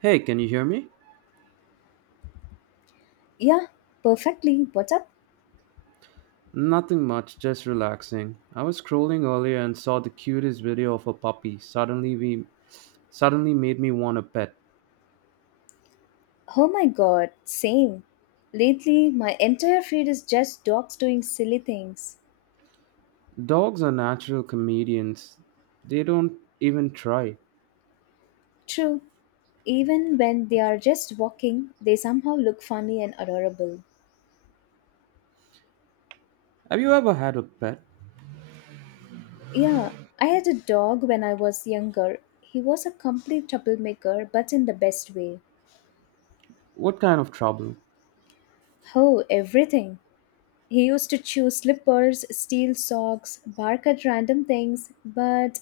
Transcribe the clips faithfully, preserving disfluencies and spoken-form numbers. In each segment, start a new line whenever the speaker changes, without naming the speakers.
Hey, can you hear me?
Yeah, perfectly. What's up?
Nothing much, just relaxing. I was scrolling earlier and saw the cutest video of a puppy. Suddenly we suddenly made me want a pet.
Oh my god, same. Lately, my entire feed is just dogs doing silly things.
Dogs are natural comedians. They don't even try.
True, even when they are just walking, they somehow look funny and adorable.
Have you ever had a pet?
Yeah, I had a dog when I was younger. He was a complete troublemaker, but in the best way.
What kind of trouble?
Oh, everything. He used to chew slippers, steal socks, bark at random things, but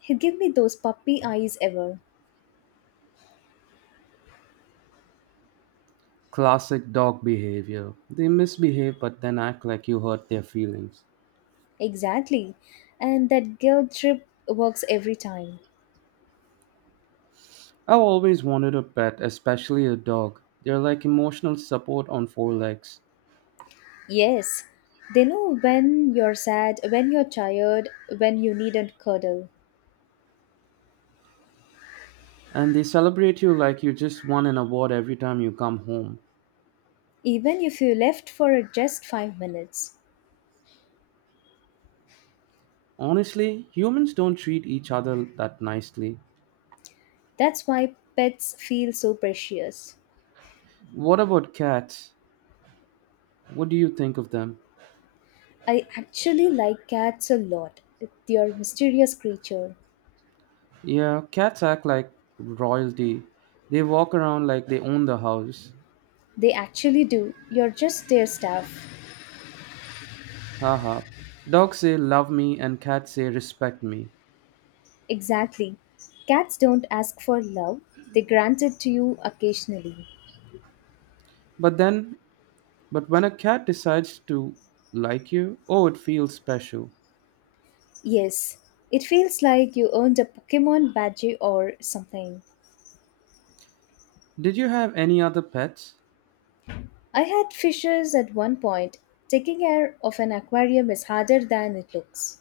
he'd give me those puppy eyes ever.
Classic dog behavior. They misbehave but then act like you hurt their feelings.
Exactly. And that guilt trip works every time.
I've always wanted a pet, especially a dog. They're like emotional support on four legs.
Yes. They know when you're sad, when you're tired, when you need a cuddle.
And they celebrate you like you just won an award every time you come home.
Even if you left for just five minutes.
Honestly, humans don't treat each other that nicely.
That's why pets feel so precious.
What about cats? What do you think of them?
I actually like cats a lot. They're mysterious creature.
Yeah, cats act like royalty. They walk around like they own the house.
They actually do. You're just their staff.
Haha. Dogs say love me and cats say respect me.
Exactly. Cats don't ask for love. They grant it to you occasionally.
But then, but when a cat decides to like you, oh, it feels special.
Yes, it feels like you earned a Pokemon badge or something.
Did you have any other pets?
I had fishes at one point. Taking care of an aquarium is harder than it looks.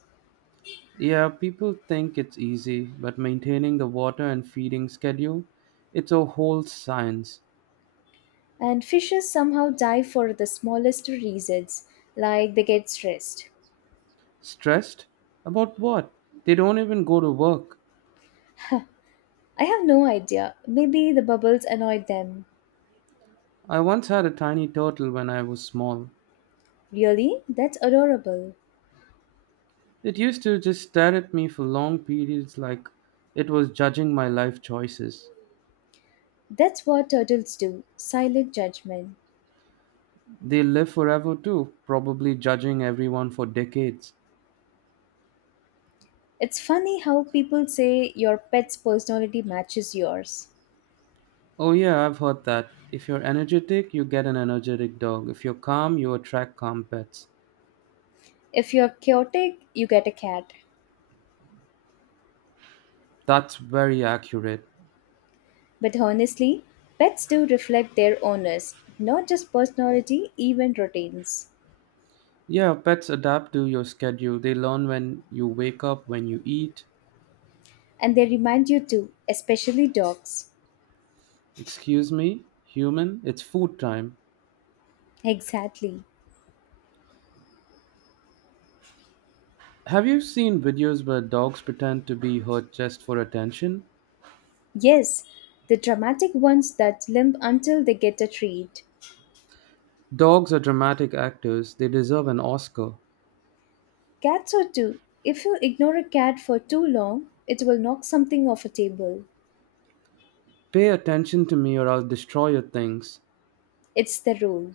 Yeah, people think it's easy, but maintaining the water and feeding schedule, it's a whole science.
And fishes somehow die for the smallest reasons, like they get stressed.
Stressed? About what? They don't even go to work.
I have no idea. Maybe the bubbles annoyed them.
I once had a tiny turtle when I was small.
Really? That's adorable.
It used to just stare at me for long periods like it was judging my life choices.
That's what turtles do silent judgment.
They live forever too, probably judging everyone for decades.
It's funny how people say your pet's personality matches yours.
Oh, yeah, I've heard that. If you're energetic, you get an energetic dog. If you're calm, you attract calm pets.
If you're chaotic, you get a cat.
That's very accurate.
But honestly, pets do reflect their owners, not just personality, even routines.
Yeah, pets adapt to your schedule. They learn when you wake up, when you eat.
And they remind you too, especially dogs.
Excuse me, human, it's food time.
Exactly.
Have you seen videos where dogs pretend to be hurt just for attention?
Yes, the dramatic ones that limp until they get a treat.
Dogs are dramatic actors. They deserve an Oscar.
Cats are too. If you ignore a cat for too long, it will knock something off a table.
Pay attention to me or I'll destroy your things.
It's the rule.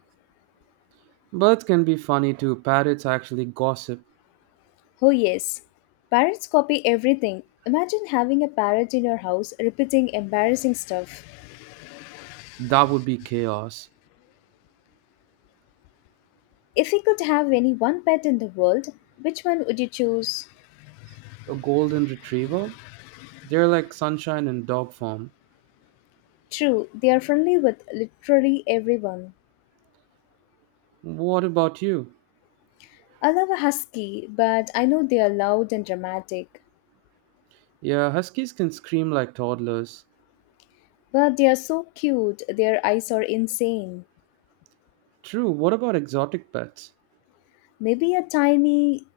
Birds can be funny too. Parrots actually gossip.
Oh, yes. Parrots copy everything. Imagine having a parrot in your house repeating embarrassing stuff.
That would be chaos.
If you could have any one pet in the world, which one would you choose?
A golden retriever? They're like sunshine in dog form.
True, they are friendly with literally everyone.
What about you?
I love a husky, but I know they are loud and dramatic.
Yeah, huskies can scream like toddlers.
But they are so cute, their eyes are insane.
True, what about exotic pets?
Maybe a tiny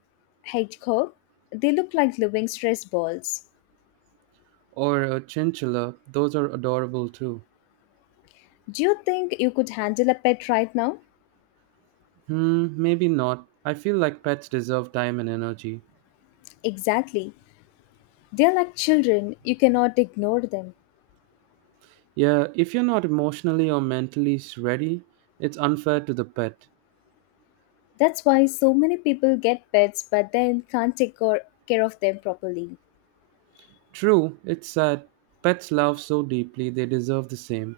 hedgehog? They look like living stress balls.
Or a chinchilla? Those are adorable too.
Do you think you could handle a pet right now?
Hmm, maybe not. I feel like pets deserve time and energy.
Exactly. They are like children, you cannot ignore them.
Yeah, if you're not emotionally or mentally s- ready, it's unfair to the pet.
That's why so many people get pets but then can't take cor- care of them properly.
True, it's sad. Pets love so deeply, they deserve the same.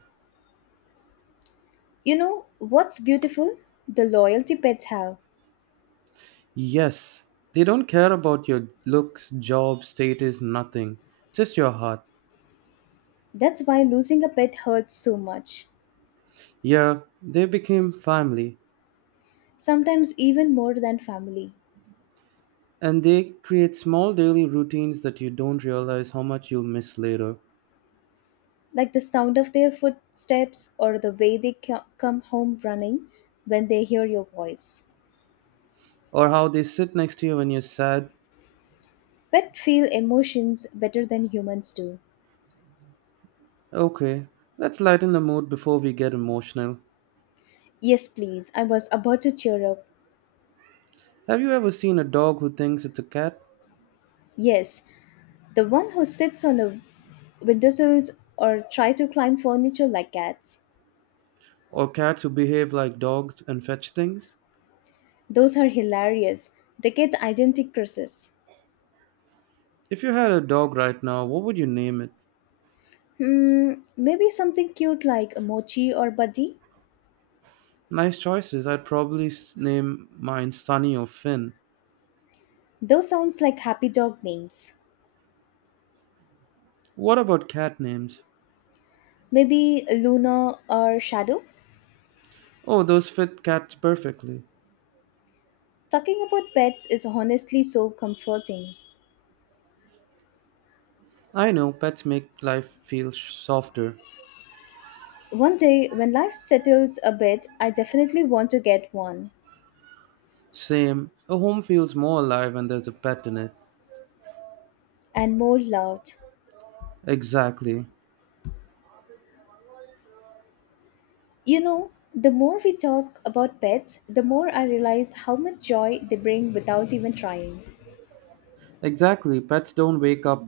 You know what's beautiful? The loyalty pets have.
Yes, they don't care about your looks, job, status, nothing. Just your heart.
That's why losing a pet hurts so much.
Yeah, they became family.
Sometimes even more than family.
And they create small daily routines that you don't realize how much you'll miss later,
Like the sound of their footsteps or the way they co- come home running when they hear your voice.
or how they sit next to you when you're sad.
Pets feel emotions better than humans do.
Okay, let's lighten the mood before we get emotional.
Yes, please, I was about to cheer up.
Have you ever seen a dog who thinks it's a cat,
Yes, the one who sits on a windowsills or try to climb furniture like cats.
or cats who behave like dogs and fetch things?
Those are hilarious. They get identity curses.
If you had a dog right now, what would you name it?
Hmm, maybe something cute like Mochi or Buddy?
Nice choices. I'd probably s- name mine Sunny or Finn.
Those sounds like happy dog names.
What about cat names?
Maybe Luna or Shadow?
Oh, those fit cats perfectly.
Talking about pets is honestly so comforting.
I know pets make life feel sh- softer.
One day, when life settles a bit, I definitely want to get one.
Same. A home feels more alive when there's a pet in it.
And more loud.
Exactly.
You know, the more we talk about pets, the more I realize how much joy they bring without even trying.
Exactly. Pets don't wake up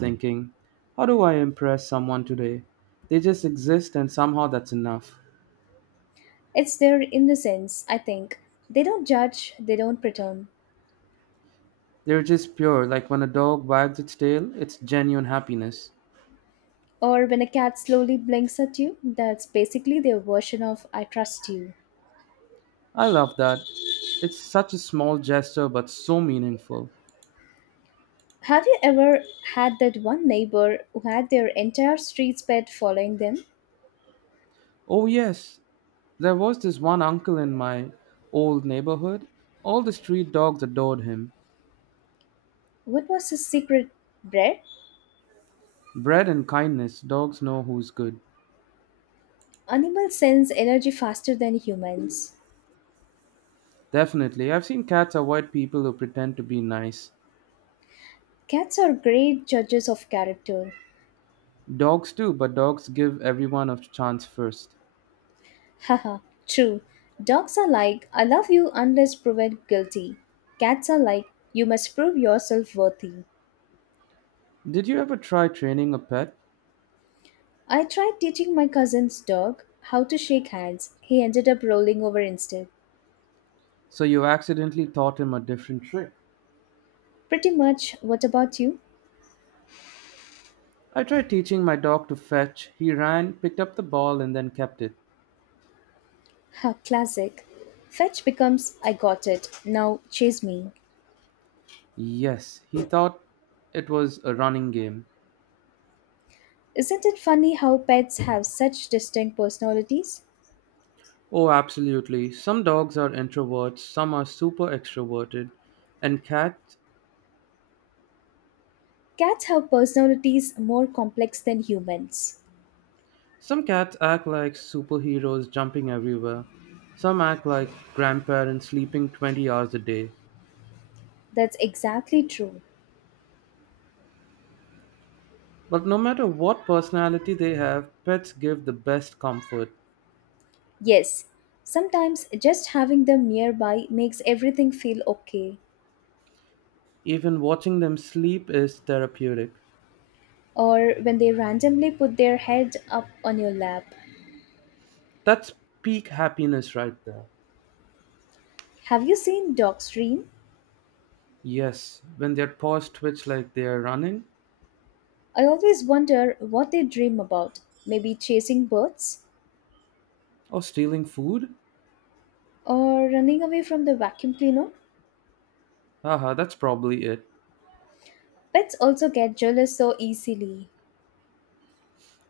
thinking, how do I impress someone today? They just exist and somehow that's enough.
It's their innocence, I think. They don't judge, they don't pretend.
They're just pure, like when a dog wags its tail, it's genuine happiness.
Or when a cat slowly blinks at you, that's basically their version of I trust you.
I love that. It's such a small gesture but so meaningful.
Have you ever had that one neighbor who had their entire street's pet following them?
Oh, yes. There was this one uncle in my old neighborhood. All the street dogs adored him.
What was his secret, Brett?
Bred in kindness, dogs know who's good.
Animals sense energy faster than humans.
Definitely. I've seen cats avoid people who pretend to be nice.
Cats are great judges of character.
Dogs too, but dogs give everyone a chance first.
Haha, true. Dogs are like, I love you unless proven guilty. Cats are like, you must prove yourself worthy.
Did you ever try training a pet?
I tried teaching my cousin's dog how to shake hands. He ended up rolling over instead.
So you accidentally taught him a different trick?
Pretty much, what about you?
I tried teaching my dog to fetch. He ran, picked up the ball, and then kept it.
Ha, classic. Fetch becomes, I got it, now chase me.
Yes, he thought it was a running game.
Isn't it funny how pets have such distinct personalities?
Oh, absolutely. Some dogs are introverts, some are super extroverted, and cats.
Cats have personalities more complex than humans.
Some cats act like superheroes jumping everywhere. Some act like grandparents sleeping twenty hours a day.
That's exactly true.
But no matter what personality they have, pets give the best comfort.
Yes, sometimes just having them nearby makes everything feel okay.
Even watching them sleep is therapeutic.
Or when they randomly put their head up on your lap.
That's peak happiness right there.
Have you seen dogs dream?
Yes, when their paws twitch like they are running
I always wonder what they dream about. Maybe chasing birds?
or stealing food?
Or running away from the vacuum cleaner?
Haha, that's probably it.
Pets also get jealous so easily.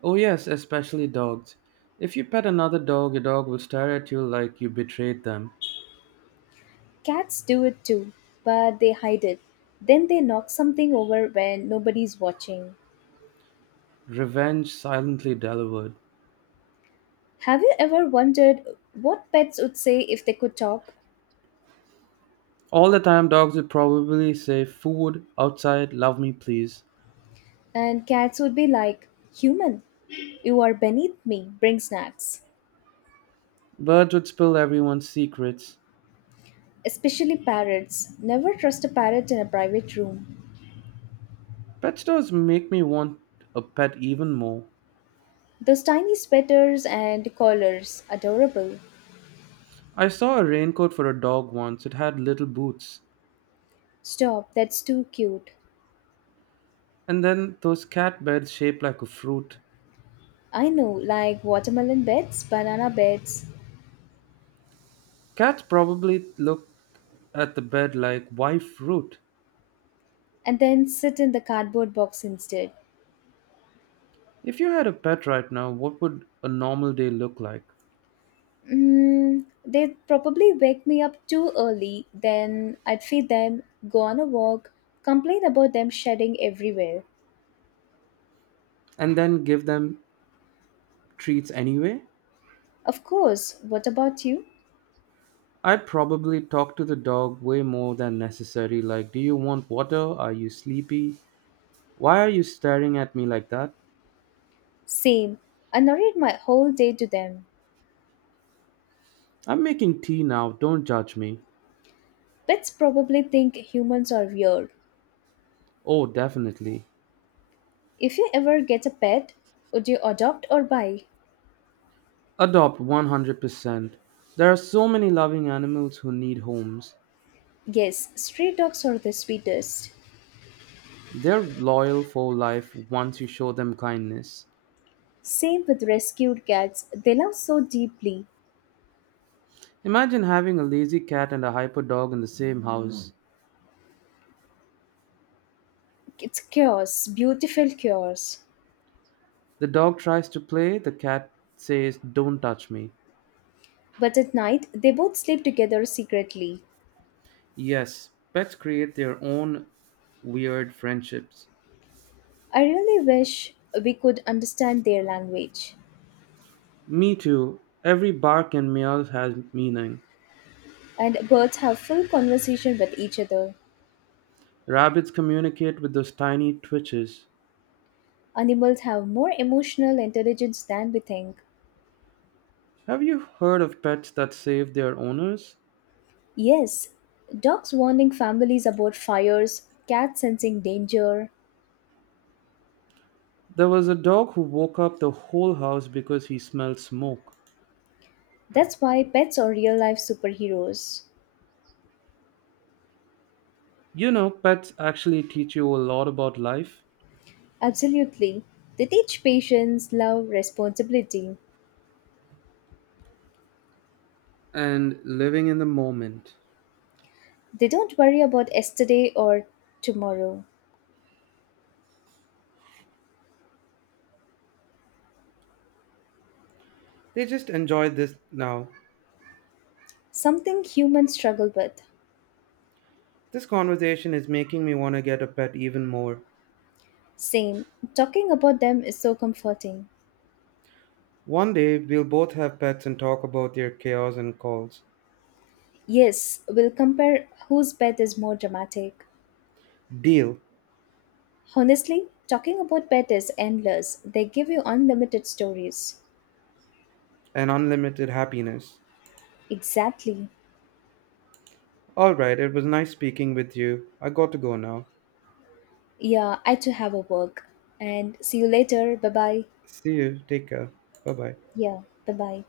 Oh, yes, especially dogs. If you pet another dog, your dog will stare at you like you betrayed them.
Cats do it too, but they hide it. Then they knock something over when nobody's watching.
Revenge silently delivered.
Have you ever wondered what pets would say if they could talk?
All the time, dogs would probably say, food, outside, love me, please.
And cats would be like, Human, you are beneath me, bring snacks.
Birds would spill everyone's secrets.
Especially parrots. Never trust a parrot in a private room.
Pet stores make me want a pet even more.
Those tiny sweaters and collars, adorable.
I saw a raincoat for a dog once, it had little boots.
Stop, that's too cute.
And then those cat beds shaped like a fruit.
I know, like watermelon beds, banana beds,
Cats probably looked at the bed like, why fruit?
and then sit in the cardboard box instead.
If you had a pet right now, what would a normal day look like?
Mm, they'd probably wake me up too early, then I'd feed them, go on a walk, complain about them shedding everywhere.
And then give them treats anyway?
Of course, what about you?
I'd probably talk to the dog way more than necessary, like, do you want water? Are you sleepy? Why are you staring at me like that?
Same. I narrate my whole day to them.
I'm making tea now, don't judge me.
Pets probably think humans are weird.
Oh, definitely.
If you ever get a pet, would you adopt or buy?
Adopt one hundred percent. There are so many loving animals who need homes.
Yes, stray dogs are the sweetest.
They're loyal for life once you show them kindness.
Same with rescued cats, they love so deeply.
Imagine having a lazy cat and a hyper dog in the same house.
It's chaos, beautiful chaos.
The dog tries to play, the cat says, don't touch me.
But at night, they both sleep together secretly.
Yes, pets create their own weird friendships.
I really wish we could understand their language.
Me too. Every bark and meow has meaning.
And birds have full conversation with each other.
Rabbits communicate with those tiny twitches.
Animals have more emotional intelligence than we think.
Have you heard of pets that save their owners?
Yes, dogs warning families about fires, cats sensing danger.
There was a dog who woke up the whole house because he smelled smoke.
That's why pets are real life superheroes.
You know, pets actually teach you a lot about life
Absolutely. They teach patience, love, responsibility.
and living in the moment.
They don't worry about yesterday or tomorrow.
They just enjoy this now.
Something humans struggle with.
This conversation is making me want to get a pet even more.
Same. Talking about them is so comforting.
One day we'll both have pets and talk about their chaos and calls.
Yes, we'll compare whose pet is more dramatic.
Deal.
Honestly, talking about pet is endless. They give you unlimited stories.
And unlimited happiness.
Exactly.
Alright, it was nice speaking with you. I got to go now.
Yeah, I too have a work. And see you later. Bye bye.
See you. Take care. Bye bye.
Yeah, bye bye.